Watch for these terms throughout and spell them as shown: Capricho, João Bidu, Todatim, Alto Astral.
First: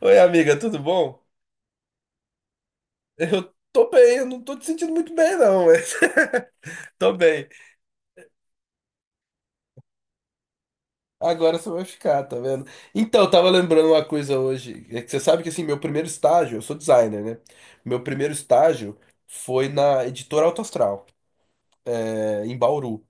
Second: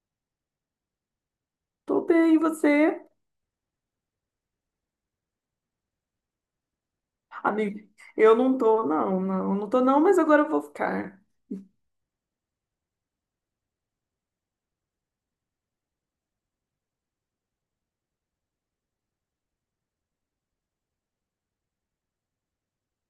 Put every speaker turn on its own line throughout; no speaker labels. Oi, amiga, tudo bom?
Tô bem, e você?
Eu tô bem, eu não tô te sentindo muito bem, não, mas tô bem.
Amigo, eu não tô não, mas agora eu vou ficar.
Agora você vai ficar, tá vendo? Então, eu tava lembrando uma coisa hoje. É que você sabe que, assim, meu primeiro estágio, eu sou designer, né? Meu primeiro estágio foi na editora Alto Astral, é, em Bauru.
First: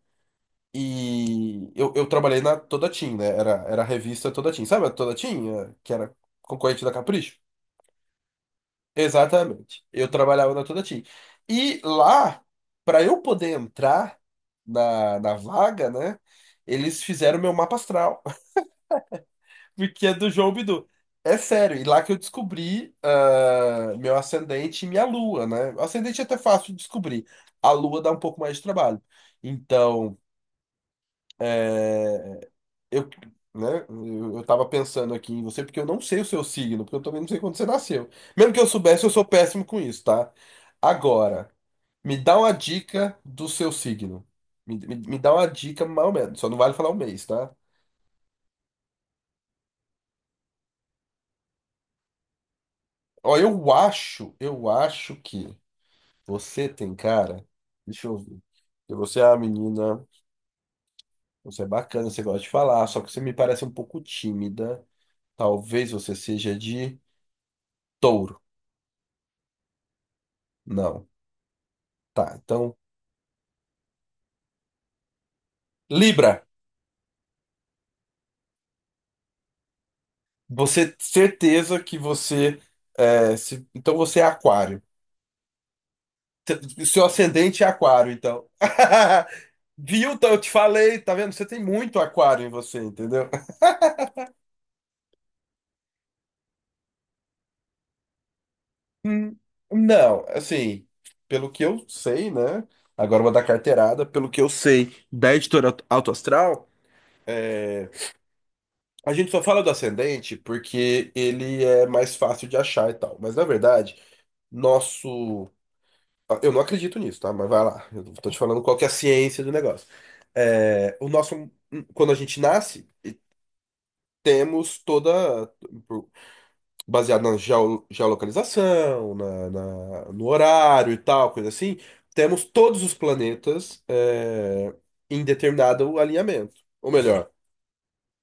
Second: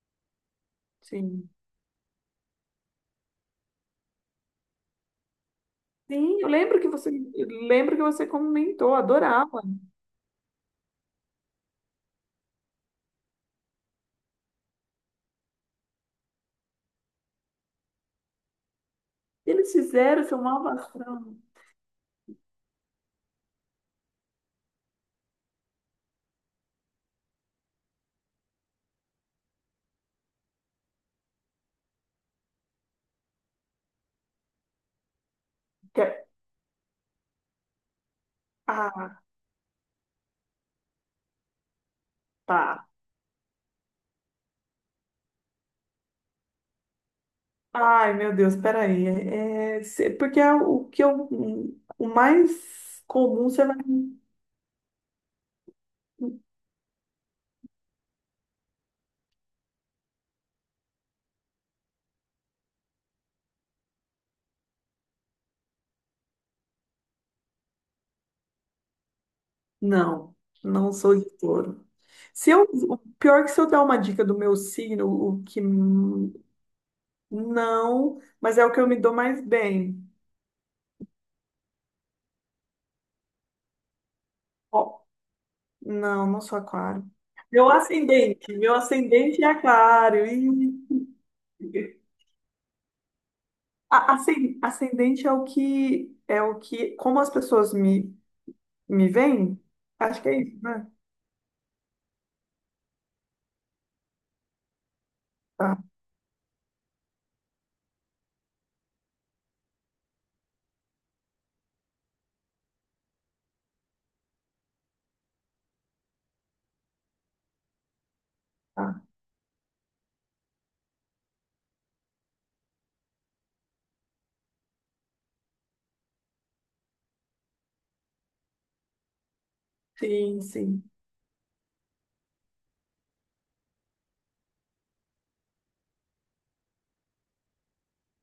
Sim.
E eu trabalhei na Todatim, né? Era a revista Todatim. Sabe a Todatim? Que era
Sim, eu lembro
concorrente
que
da
você,
Capricho?
eu lembro que você comentou, adorava.
Exatamente. Eu trabalhava na Todati. E lá, para eu poder entrar na vaga, né? Eles fizeram meu mapa astral,
Eles
porque é
fizeram
do
seu
João Bidu. É
malvação.
sério, e lá que eu descobri meu ascendente e minha lua, né? O ascendente é até fácil de descobrir. A lua dá um pouco mais de trabalho. Então, eh, eu, né, eu tava pensando aqui em você porque eu não
Que-
sei o
é,
seu signo, porque eu também não sei quando você nasceu. Mesmo que eu soubesse, eu
Ah,
sou péssimo com isso, tá? Agora, me dá uma
tá.
dica do seu signo. Me dá uma dica mais ou menos, só não vale falar o mês, tá?
Ai, meu Deus, peraí. Porque é o que eu, o mais
Ó,
comum você
eu
vai.
acho, eu acho que você tem cara. Deixa eu ver. Porque você é uma menina, você é bacana, você gosta de falar, só que você me parece um pouco tímida. Talvez você seja de touro.
Não, não
Não.
sou de touro.
Tá,
Se eu,
então.
O pior é que se eu dar uma dica do meu signo, o que
Libra!
não, mas é o que eu me dou mais bem.
Você certeza que você é, então você é aquário.
Ó, não, não sou
O seu
aquário.
ascendente é
Meu
aquário, então.
ascendente, meu ascendente é
Viu?
aquário.
Então, eu te falei,
Ih.
tá vendo? Você tem muito aquário em você, entendeu?
Ascendente é o que como as pessoas me
Hum.
veem, acho
Não,
que é isso,
assim,
né?
pelo que eu sei, né? Agora eu vou dar carteirada. Pelo que eu sei da editora
Tá,
Alto Astral, é, a gente só fala do ascendente porque ele é mais fácil de achar e tal. Mas na verdade, nosso. Eu não acredito nisso, tá? Mas vai lá. Eu tô te falando qual que é a
tá.
ciência do negócio. É, o nosso, quando a gente nasce, temos toda, baseado na geolocalização, no
Sim, sim,
horário e tal, coisa assim, temos todos os planetas, é, em determinado alinhamento. Ou melhor,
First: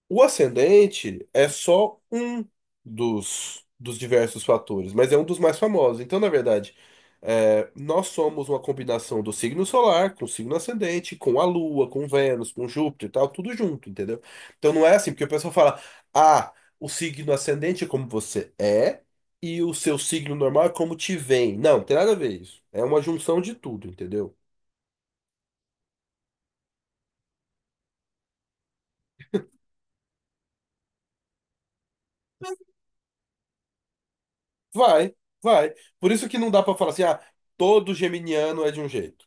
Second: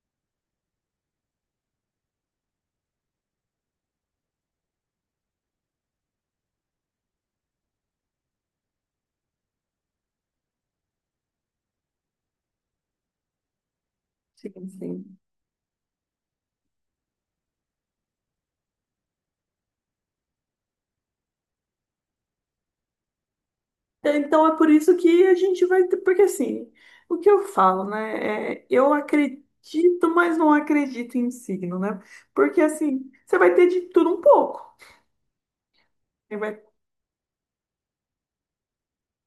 o ascendente é só um dos diversos fatores, mas é um dos mais famosos. Então, na verdade, é, nós somos uma combinação do signo solar com o signo ascendente, com a Lua, com Vênus, com Júpiter e tal, tudo junto, entendeu?
sim,
Então não é assim,
sim.
porque o pessoal fala, ah, o signo ascendente é como você é e o seu signo normal é como te vem. Não, tem nada a ver isso. É uma junção de tudo, entendeu?
Então é por isso que a gente vai, ter- porque assim, o que eu falo, né? É, eu acredito, mas não acredito em signo, né? Porque assim, você vai ter de tudo um pouco.
Vai, vai. Por isso que
Ele
não dá
vai-
pra falar assim, todo geminiano é de um jeito.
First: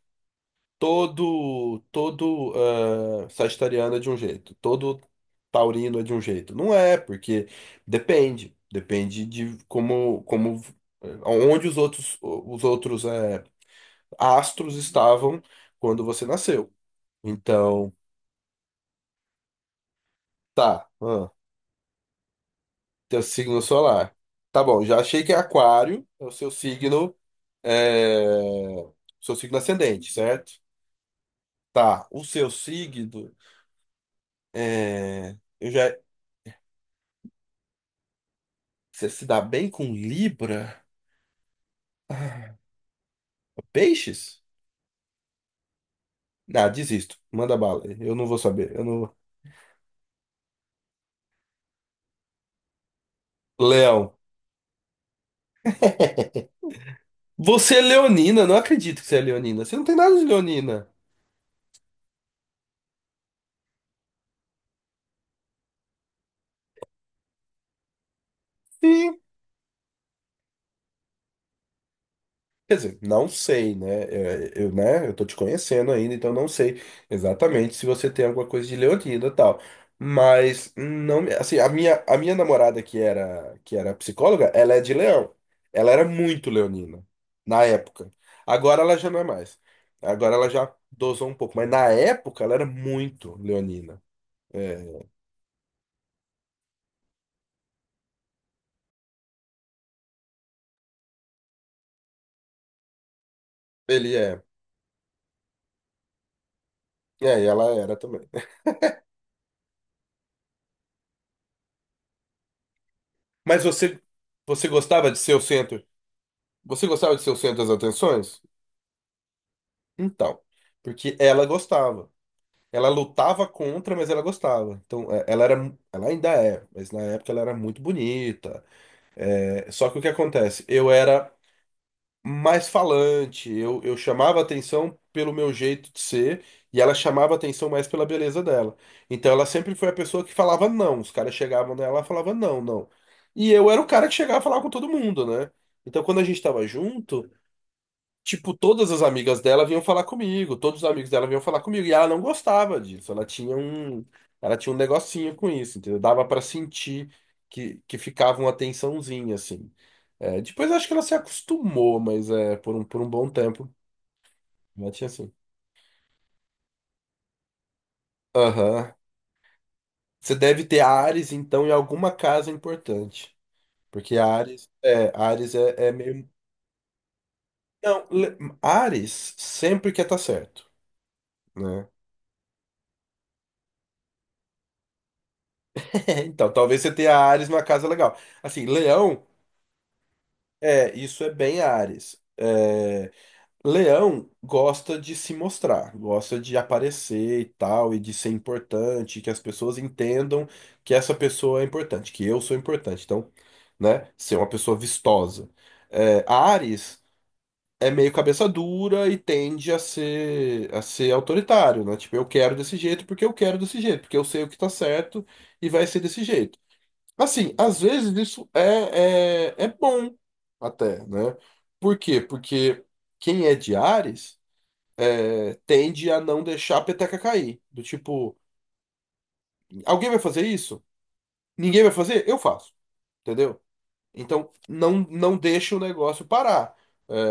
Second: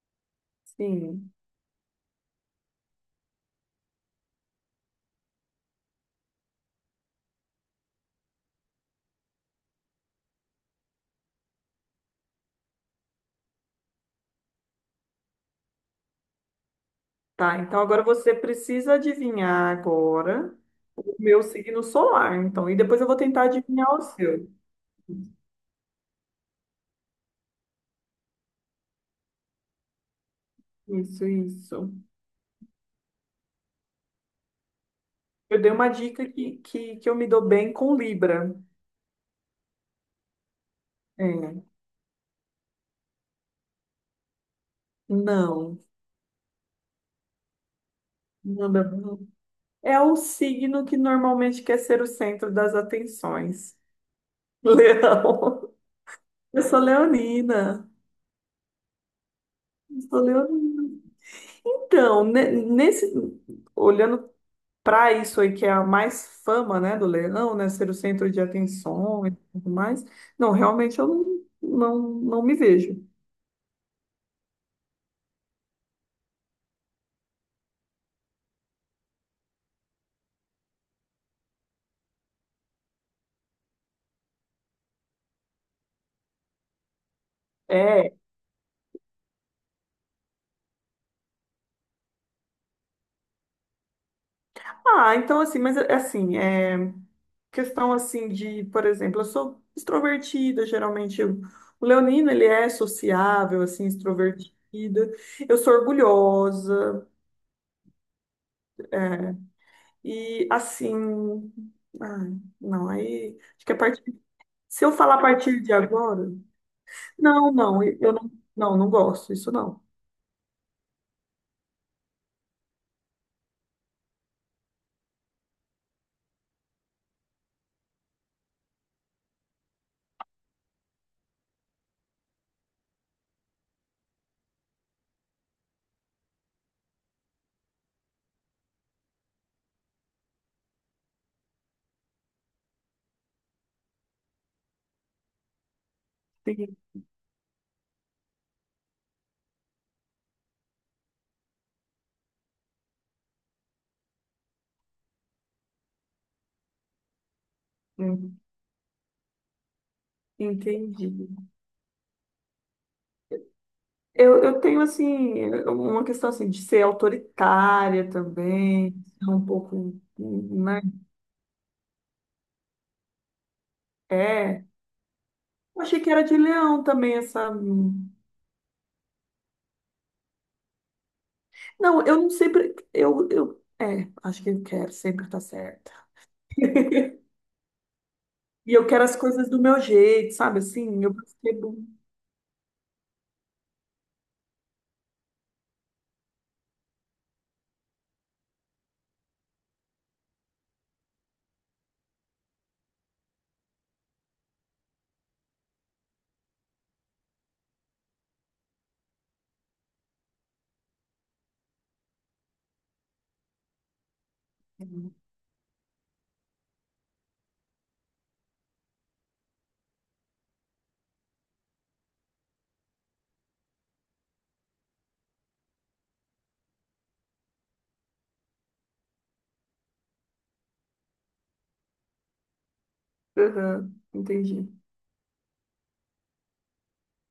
Sim.
Todo sagitariano é de um jeito, todo taurino é de um jeito. Não é, porque depende de como onde os outros astros estavam quando você nasceu.
Tá, então
Então,
agora você precisa adivinhar agora
tá,
o meu signo solar, então. E depois eu vou
teu
tentar
signo
adivinhar o
solar.
seu.
Tá bom, já achei que é aquário, é o seu signo eh, seu signo ascendente, certo?
Isso, isso.
Tá, o seu signo é,
Eu
eu
dei uma
já.
dica que eu me dou bem com Libra.
Você se dá bem com Libra?
É.
Ah, Peixes?
Não.
Ah, desisto. Manda bala. Eu não vou saber. Eu não.
Não. É o signo que normalmente quer ser o centro das atenções.
Leão.
Leão. Eu sou
Você é
leonina.
leonina. Não acredito que você é leonina. Você não tem
Eu
nada
sou
de leonina.
leonina. Então, olhando para isso aí que é a mais fama, né, do leão, né, ser o centro de
Sim.
atenção e tudo mais. Não, realmente eu não, não, não me
Quer dizer,
vejo.
não sei, né? É, eu, né? Eu tô te conhecendo ainda, então não sei exatamente se você tem alguma coisa de leonina e tal. Mas não, assim, a minha namorada que era psicóloga, ela é de Leão. Ela era muito leonina na época.
É.
Agora ela já não é mais. Agora ela já dosou um pouco, mas na época ela era muito leonina. É,
Ah, então assim, mas assim, é questão assim de, por exemplo, eu sou extrovertida, o leonino ele é sociável, assim,
ele é.
extrovertida. Eu sou orgulhosa,
É, e ela era também.
é, e assim, ai, não, aí
Mas
acho que a
você
partir
você
se eu
gostava
falar
de
a
ser o
partir de
centro?
agora
Você gostava de ser o
não,
centro das atenções?
não gosto, isso não.
Então, porque ela gostava. Ela lutava contra, mas ela gostava. Então, é, ela era, ela ainda é, mas na época ela era muito bonita. É, só que o que acontece? Eu era mais falante, eu chamava atenção pelo meu jeito de ser e ela chamava atenção mais pela beleza dela. Então, ela sempre foi a pessoa que falava não. Os caras chegavam nela e falavam não, não. E eu era o cara que chegava a falar com todo mundo, né? Então, quando a gente tava
Entendi.
junto. Tipo, todas as amigas dela vinham falar comigo, todos os amigos dela vinham falar comigo, e ela não gostava disso, ela tinha um negocinho com isso, entendeu? Dava pra sentir que
Hum,
ficava uma tensãozinha, assim. É, depois acho que ela
Entendi.
se acostumou, mas é, por um bom tempo,
Eu tenho,
ela tinha assim.
assim, uma questão, assim, de ser autoritária
Aham.
também, ser um pouco,
Você deve ter
né?
Ares, então, em alguma casa importante, porque
É,
Ares, é, Ares
eu
é
achei que era
meio...
de leão também essa.
Não, Ares sempre quer estar certo, né?
Não, eu não sempre, eu, é, acho que eu quero, sempre estar certa.
É, então, talvez você tenha Ares numa casa legal. Assim,
E eu quero as
Leão,
coisas do meu jeito, sabe,
é,
assim, eu
isso é bem
percebo.
Ares. É, Leão gosta de se mostrar, gosta de aparecer e tal, e de ser importante, que as pessoas entendam que essa pessoa é importante, que eu sou importante. Então, né, ser uma pessoa vistosa. É, Ares é meio cabeça dura e tende a ser autoritário, né? Tipo, eu quero desse jeito porque eu quero desse jeito, porque eu sei o que tá certo e vai ser desse jeito. Assim, às vezes isso é bom até, né? Por quê? Porque quem é de Ares é, tende a não deixar a peteca cair. Do tipo, alguém vai fazer isso? Ninguém vai fazer? Eu faço, entendeu?
Aham,
Então,
entendi.
não, não deixa o negócio parar.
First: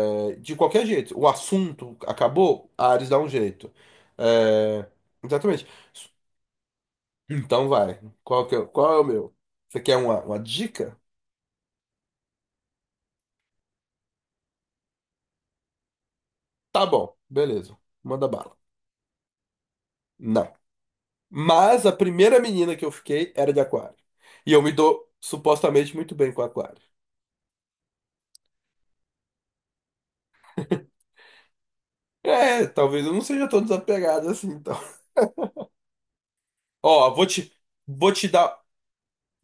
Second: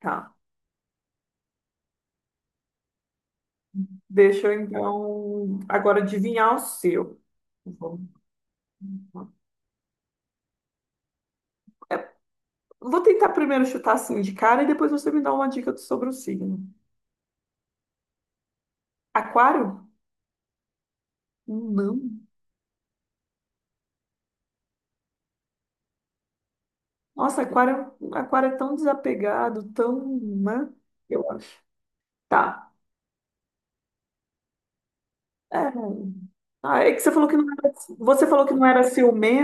Tá.
de qualquer jeito. O assunto acabou, Ares dá um jeito.
Deixa eu
É,
então
exatamente.
agora adivinhar o seu.
Então
Vou
vai. Qual que é, qual é o meu? Você quer uma dica?
é, vou tentar primeiro chutar assim de cara e depois você me dá uma dica sobre o signo.
Tá bom, beleza. Manda bala.
Aquário?
Não. Mas a
Não.
primeira menina que eu fiquei era de aquário. E eu me dou supostamente muito bem com aquário.
Nossa, aquário, é um, aquário é tão desapegado, tão, né? Eu acho.
É,
Tá.
talvez eu não seja tão desapegado assim, então.
É. Ah, é que você
Ó, vou
falou que não
te,
era,
vou
você
te
falou que
dar.
não era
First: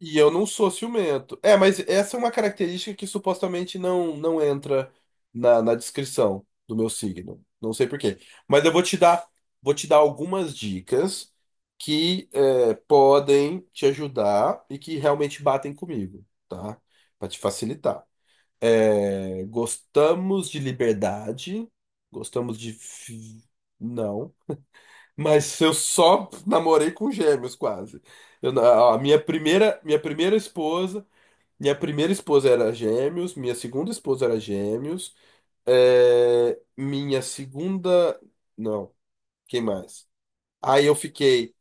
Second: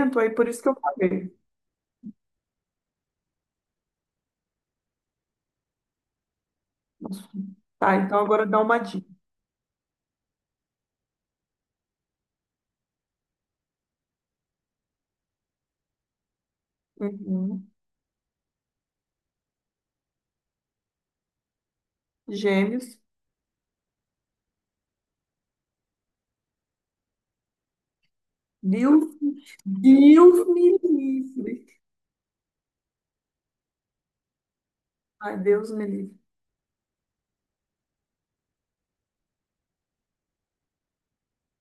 E
aí
eu não
por isso que
sou
eu falei.
ciumento. É, mas essa é uma característica que supostamente não, não entra na descrição do meu signo. Não sei
Tá,
por quê.
então agora dá
Mas eu
uma
vou te
dica.
dar, vou te dar algumas dicas que é, podem te ajudar e que realmente batem comigo, tá? Pra te
Uhum.
facilitar. É, gostamos de liberdade. Gostamos de.
Gêmeos.
Não. Mas eu só namorei com gêmeos, quase. Eu na- a
Deus,
minha primeira, minha primeira
Deus me
esposa.
livre.
Minha primeira esposa era gêmeos. Minha segunda esposa era gêmeos.
Ai, Deus me livre.
É, minha segunda. Não. Quem mais? Aí eu fiquei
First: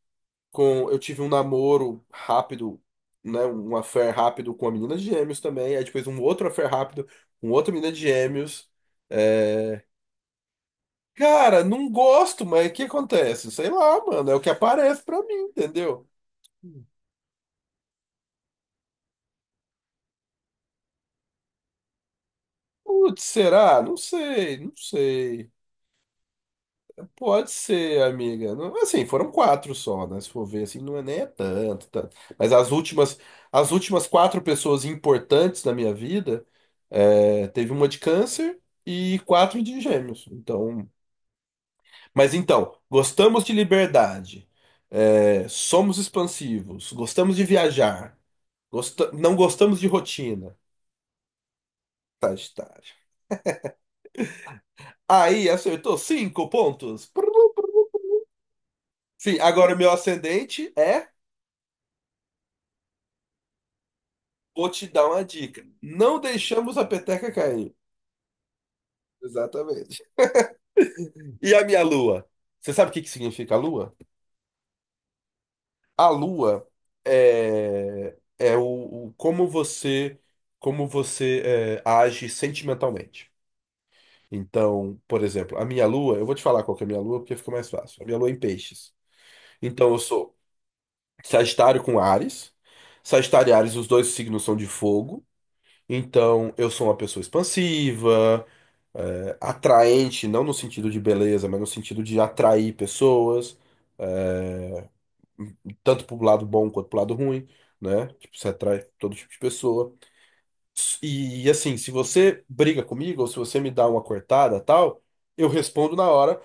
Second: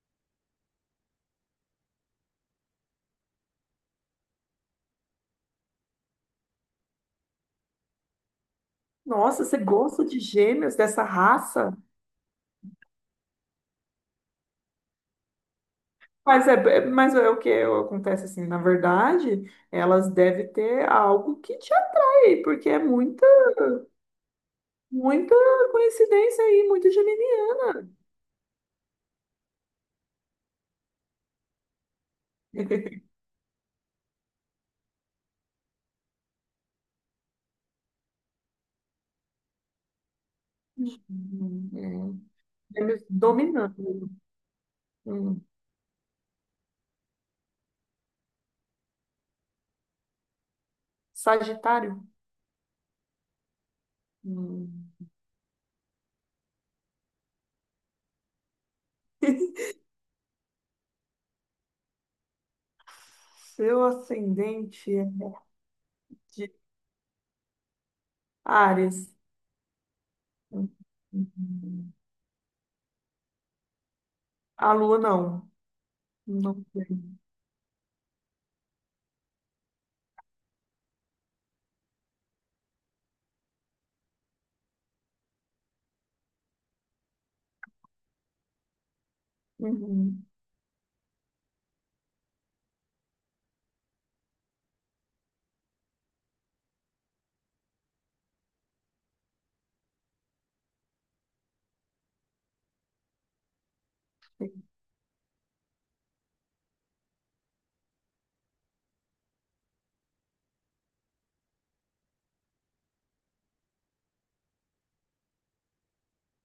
com. Eu tive um namoro rápido, né, um affair rápido com uma menina de gêmeos também, aí depois um outro affair rápido com outra menina de gêmeos.
Nossa, você
É,
gosta de gêmeos dessa
cara,
raça?
não gosto, mas o que acontece? Sei lá, mano, é o que aparece pra mim, entendeu?
Mas é o que acontece assim, na verdade, elas devem ter algo que te atrai, porque é
Putz,
muita,
será? Não sei, não
muita
sei.
coincidência aí, muito
Pode
geminiano.
ser, amiga. Assim, foram quatro só, né? Se for ver, assim, não é nem é tanto, tanto. Mas as últimas quatro pessoas importantes da minha vida, é, teve uma de câncer e quatro de gêmeos. Então, mas então,
É. Gêmeos
gostamos de
dominando.
liberdade,
Hum.
é, somos expansivos, gostamos de viajar, não gostamos de rotina.
Sagitário.
Sagitário.
Hum.
Aí acertou cinco pontos. Sim, agora o meu ascendente é.
Seu
Vou te
ascendente
dar
é
uma dica. Não
de
deixamos a peteca cair.
Áries.
Exatamente.
Hum.
E a minha
Hum.
lua? Você sabe o que que significa a lua?
A lua não.
A
Não
lua
tem.
é como você é, age sentimentalmente. Então, por exemplo, a minha lua, eu vou te falar qual que é a minha lua porque fica mais fácil. A minha lua é em peixes. Então eu
Uhum.
sou Sagitário com Áries. Sagitário e Áries, os dois signos são de fogo. Então eu sou uma pessoa expansiva, é, atraente, não no sentido de beleza, mas no sentido de atrair pessoas, é, tanto pro lado bom quanto pro lado ruim, né? Tipo, você atrai todo tipo de pessoa. E, assim, se você briga comigo ou se você me dá uma cortada, tal, eu respondo na hora.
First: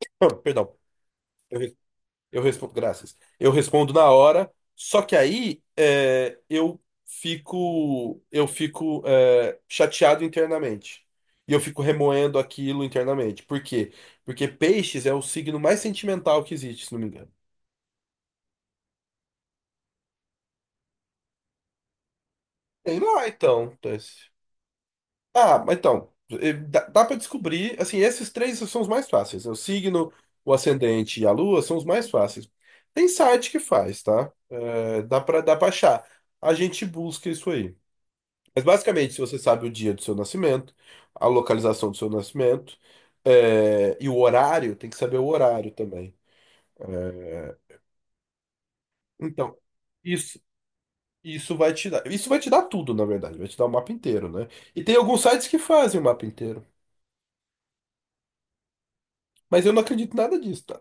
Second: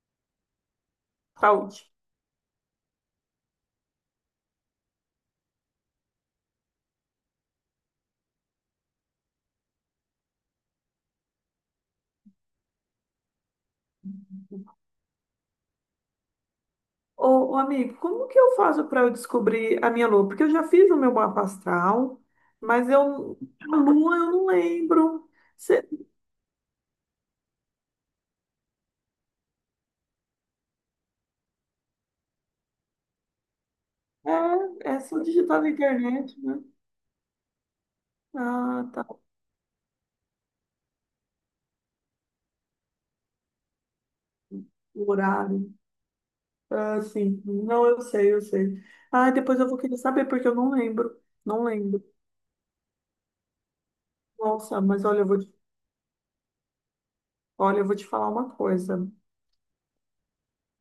Perdão. Eu
Saúde.
Eu respondo, graças. Eu respondo na hora, só que aí é, eu fico chateado internamente. E eu fico remoendo aquilo internamente. Por quê? Porque peixes é o signo mais sentimental que existe, se não me engano.
Ô, ô, amigo, como que eu faço para eu descobrir a minha lua? Porque eu já fiz o meu mapa astral, mas
Tem lá,
eu,
então.
a lua
Tess.
eu não lembro.
Ah, mas
Cê-
então, dá para descobrir, assim, esses três são os mais fáceis. Né? O signo, o ascendente e a lua são os mais fáceis. Tem site que faz, tá?
É, é
Eh,
só
dá para dá
digitar
para
na
achar.
internet,
A
né?
gente busca isso aí. Mas
Ah, tá.
basicamente, se você sabe o dia do seu nascimento, a localização do seu nascimento, é, e o horário, tem que
O
saber o horário
horário.
também.
Ah, sim.
É,
Não, eu sei, eu sei. Ah,
então,
depois eu vou querer saber,
isso,
porque eu não lembro.
isso
Não
vai te
lembro.
dar. Isso vai te dar tudo, na verdade. Vai te dar o mapa inteiro, né?
Nossa,
E tem
mas olha,
alguns
eu vou te,
sites que fazem o mapa inteiro.
olha, eu vou te falar uma coisa.
Mas eu não acredito em nada disso, tá?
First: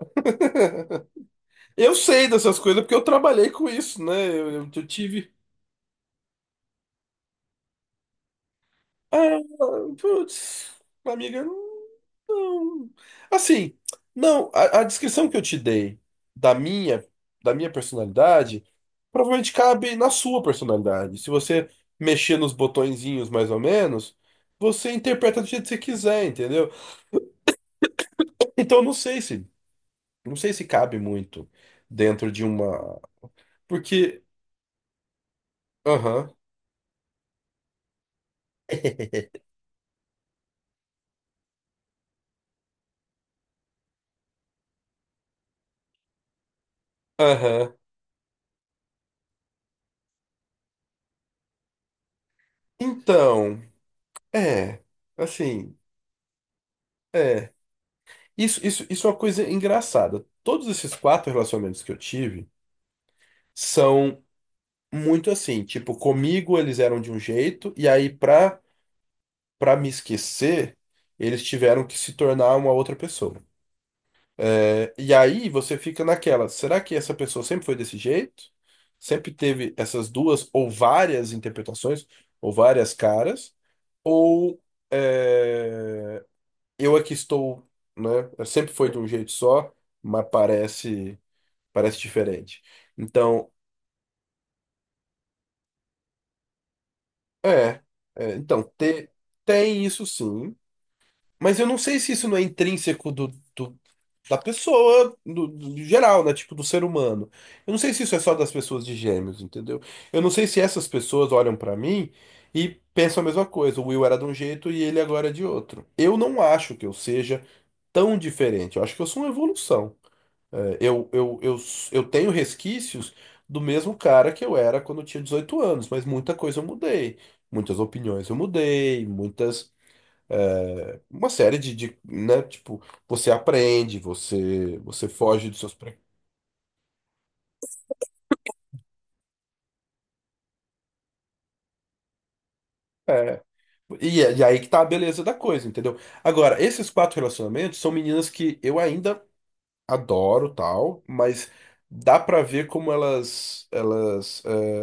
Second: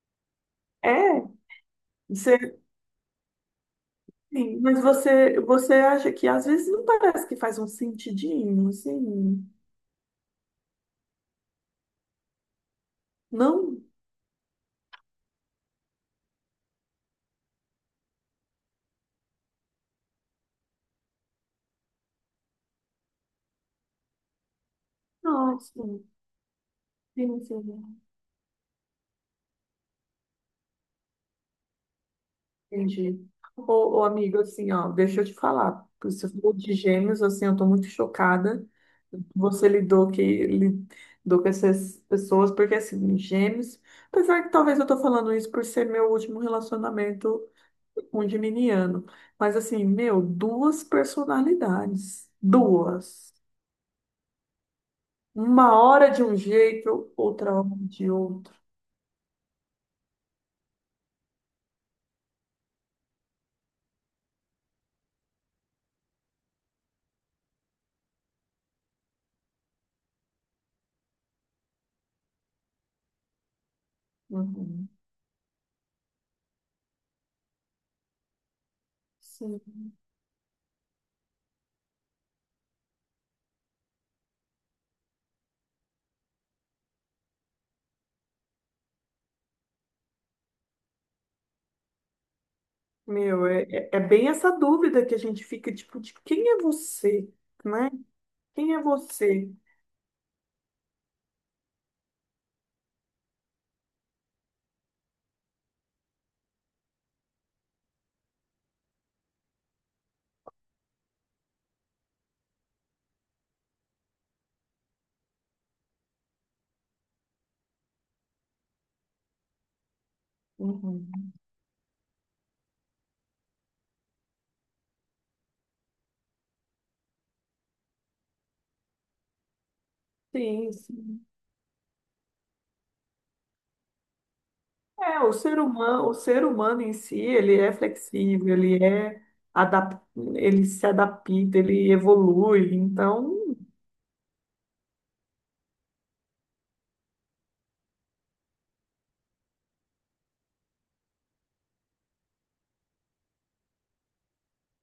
É,
Eu sei
você,
dessas coisas porque eu trabalhei com isso, né? Eu,
sim,
eu,
mas
eu tive.
você, você acha que às vezes não parece que faz um sentidinho,
Ah,
assim?
putz, amiga, não. Assim,
Não?
não, a descrição que eu te dei da minha, da minha personalidade provavelmente cabe na sua personalidade. Se você mexer nos botõezinhos mais ou menos, você interpreta do jeito que você
Nossa,
quiser, entendeu?
sim, sim,
Então não sei se cabe muito dentro de uma,
entendi. Ô, ô,
porque,
amigo, assim, ó, deixa eu te falar.
aham,
Você falou de gêmeos, assim, eu tô muito chocada. Você lidou que lidou com essas pessoas, porque assim, gêmeos, apesar que talvez eu tô falando isso por ser meu último relacionamento
aham.
com um geminiano. Mas assim, meu, duas personalidades. Duas.
Então, é,
Uma
assim,
hora de um jeito,
é.
outra hora de outro.
Isso é uma coisa engraçada. Todos esses quatro relacionamentos que eu tive são muito assim, tipo, comigo eles eram de um jeito, e aí pra me esquecer, eles tiveram que se tornar uma outra pessoa.
Uhum.
É, E aí você fica naquela, será que essa pessoa sempre foi desse jeito? Sempre
Sim.
teve essas duas ou várias interpretações, ou várias caras, ou é, eu aqui estou, né? Sempre foi de um jeito só, mas parece. Parece diferente.
Meu,
Então,
é bem essa dúvida que a gente fica, tipo, de quem é você,
é,
né?
é, então,
Quem é
te-
você?
tem isso sim, mas eu não sei se isso não é intrínseco do- da pessoa, do geral, né? Tipo, do ser humano. Eu não sei se isso é só das pessoas de gêmeos, entendeu? Eu não sei se essas pessoas olham pra mim e pensam a mesma coisa. O Will era de um jeito e ele agora é de outro. Eu não acho que eu seja tão diferente. Eu acho que eu sou uma evolução. É, Eu,
Uhum.
eu, eu, eu tenho resquícios do mesmo cara que eu era quando eu tinha 18 anos, mas muita coisa eu mudei. Muitas opiniões eu mudei, muitas.
Sim, sim.
Uma série né? Tipo, você aprende, você
É,
foge dos seus.
o ser humano em si, ele é flexível, adap... ele se adapta, ele evolui.
É.
Então,
E, e aí que tá a beleza da coisa, entendeu? Agora, esses quatro relacionamentos são meninas que eu ainda adoro, tal, mas dá pra ver como elas é,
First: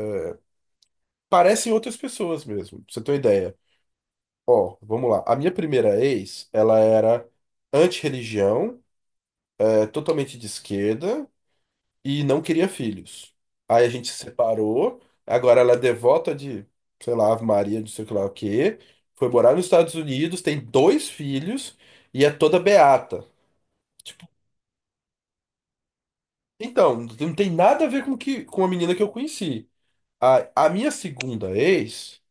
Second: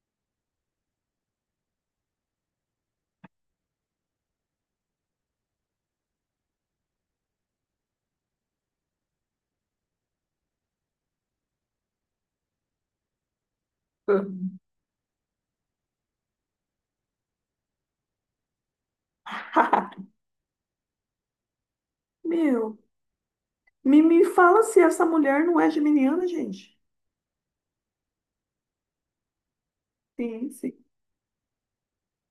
parecem outras pessoas mesmo, pra você ter uma ideia. Ó, vamos lá. A minha primeira ex, ela era anti-religião, é, totalmente de esquerda e não queria filhos. Aí a gente se separou. Agora ela é devota de, sei lá, Ave Maria, não sei o que lá o quê. Foi morar nos Estados Unidos, tem dois filhos e é toda
meu,
beata.
me
Tipo,
fala se essa mulher não é geminiana, gente.
então, não tem nada a ver com que, com a menina que eu conheci.
Sim,
A
sim,
minha segunda ex.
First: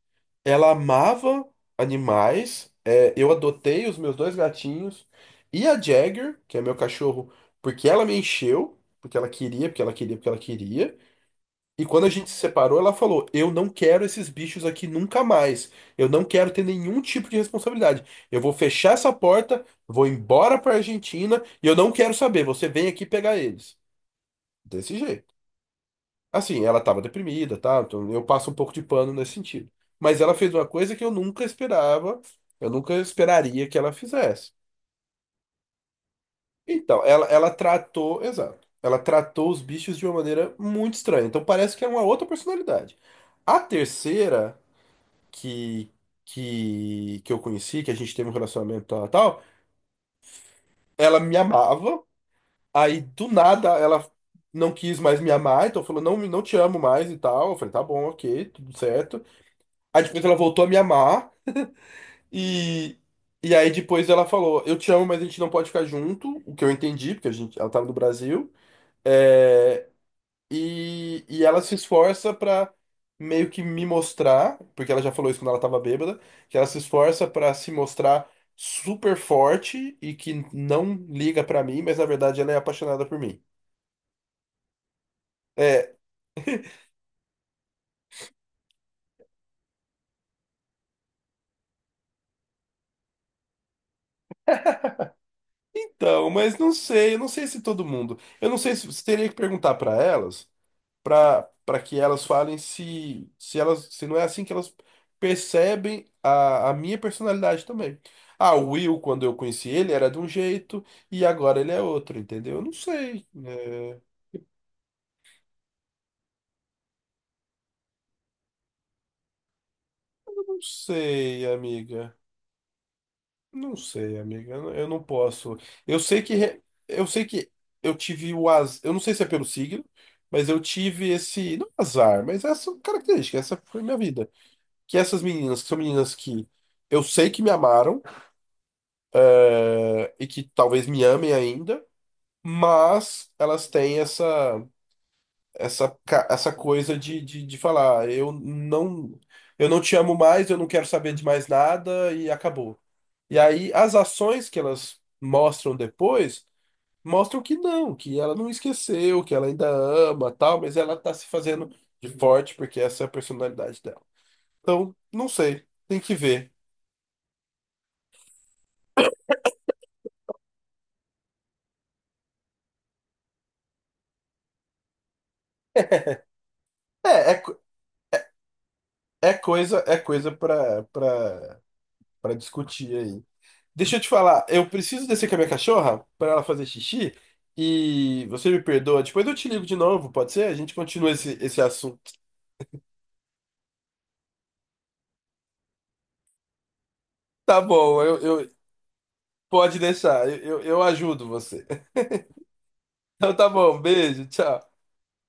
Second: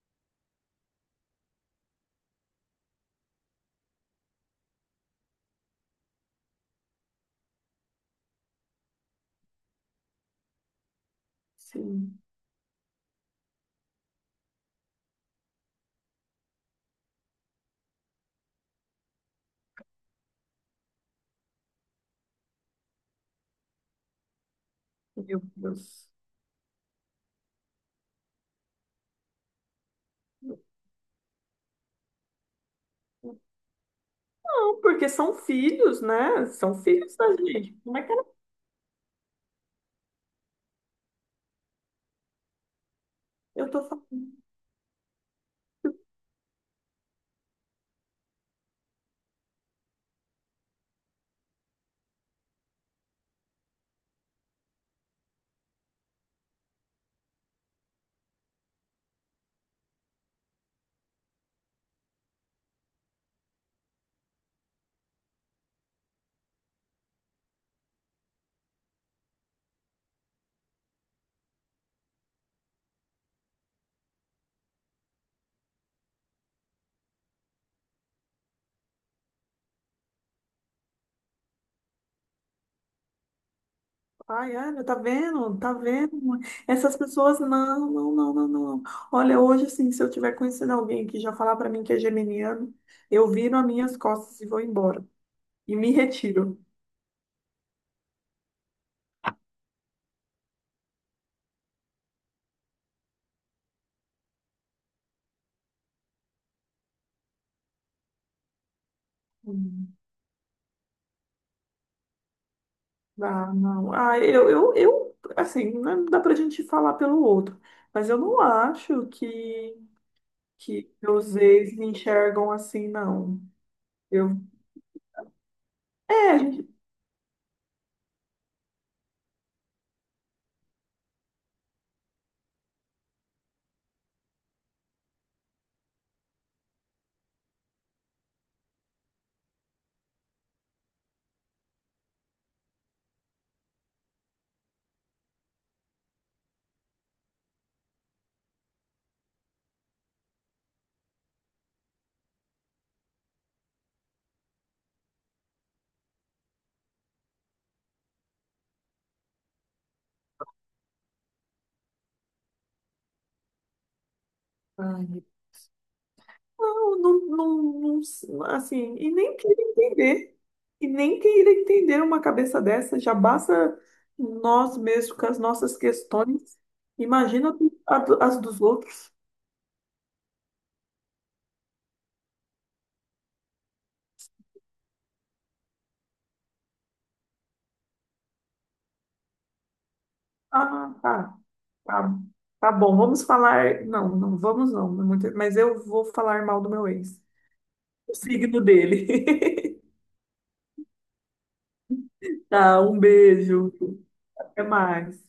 Ela amava animais. É, eu adotei os meus dois gatinhos e a Jagger, que é meu cachorro, porque ela me encheu, porque ela queria, porque ela queria, porque ela queria. E quando a
sim.
gente se separou, ela falou: Eu não quero esses bichos aqui nunca mais. Eu não quero ter nenhum tipo de responsabilidade. Eu vou fechar essa porta, vou embora pra Argentina e eu não quero saber. Você vem aqui pegar eles. Desse jeito.
Meu Deus.
Assim, ela estava deprimida, tá? Então eu passo um pouco de pano nesse sentido. Mas ela fez uma coisa que eu nunca esperava, eu nunca esperaria que ela fizesse.
Não, porque são filhos, né? São
Então,
filhos da
ela
gente. Como é que
tratou,
ela...
exato, ela tratou os bichos de uma maneira muito estranha. Então parece que é uma outra personalidade. A
Eu tô
terceira que, que eu conheci, que a gente teve um relacionamento tal, tal, ela me amava, aí do nada ela não quis mais me amar, então falou, não, não te amo mais e tal. Eu falei, tá bom, ok, tudo certo. Aí depois ela voltou a me amar e e aí depois ela falou, eu te amo, mas a gente não pode ficar junto, o que eu entendi, porque a gente, ela tava no Brasil. É, e ela se esforça pra meio que me mostrar, porque ela já falou isso quando ela tava bêbada, que ela se esforça pra se mostrar super forte e que não liga pra mim, mas na verdade ela é apaixonada por mim.
Ai, Ana, tá vendo? Tá
É,
vendo? Essas pessoas, não, não, não, não, não. Olha, hoje, assim, se eu tiver conhecendo alguém que já falar pra mim que é geminiano, eu viro as minhas costas e vou embora. E me
então, mas
retiro.
não sei, eu não sei se todo mundo. Eu não sei se você teria que perguntar pra elas. Para que elas falem se elas se não é assim que elas percebem a minha personalidade também. Ah, o Will, quando eu conheci ele,
Hum.
era de um jeito e agora ele é outro, entendeu? Eu não sei.
Ah, não.
É,
Assim, não dá pra gente falar pelo outro. Mas eu não acho
não
que meus
sei,
ex me
amiga.
enxergam assim, não.
Não sei,
Eu,
amiga. Eu não posso. Eu sei que
é,
re-
a
eu sei que eu tive o azar. Eu não sei se é pelo signo, mas eu tive esse não azar, mas essa característica, essa foi minha vida. Que essas meninas, que são meninas que eu sei que me amaram eh, e que talvez me amem ainda, mas elas têm essa essa coisa de falar, eu não te amo mais, eu não quero saber de mais nada e acabou. E aí as ações que elas mostram depois mostram que não, que ela não esqueceu, que ela ainda ama, tal, mas ela tá se fazendo de forte porque essa é a personalidade dela. Então,
gente.
não sei, tem que ver.
Não, assim, e nem queira entender, e nem queira entender uma cabeça dessa, já basta nós mesmos com as nossas questões,
É, é,
imagina
co-
as dos outros.
é coisa para discutir aí. Deixa eu te falar, eu preciso descer com a minha cachorra para ela fazer xixi e você me perdoa. Depois eu te ligo de novo, pode ser? A gente
Ah,
continua
tá,
esse assunto.
tá, tá bom, vamos falar, não, não vamos não, mas eu vou falar mal do meu ex,
Tá bom,
o signo
pode
dele.
deixar, eu ajudo você.
Tá, um
Então tá
beijo,
bom, beijo,
até
tchau.
mais.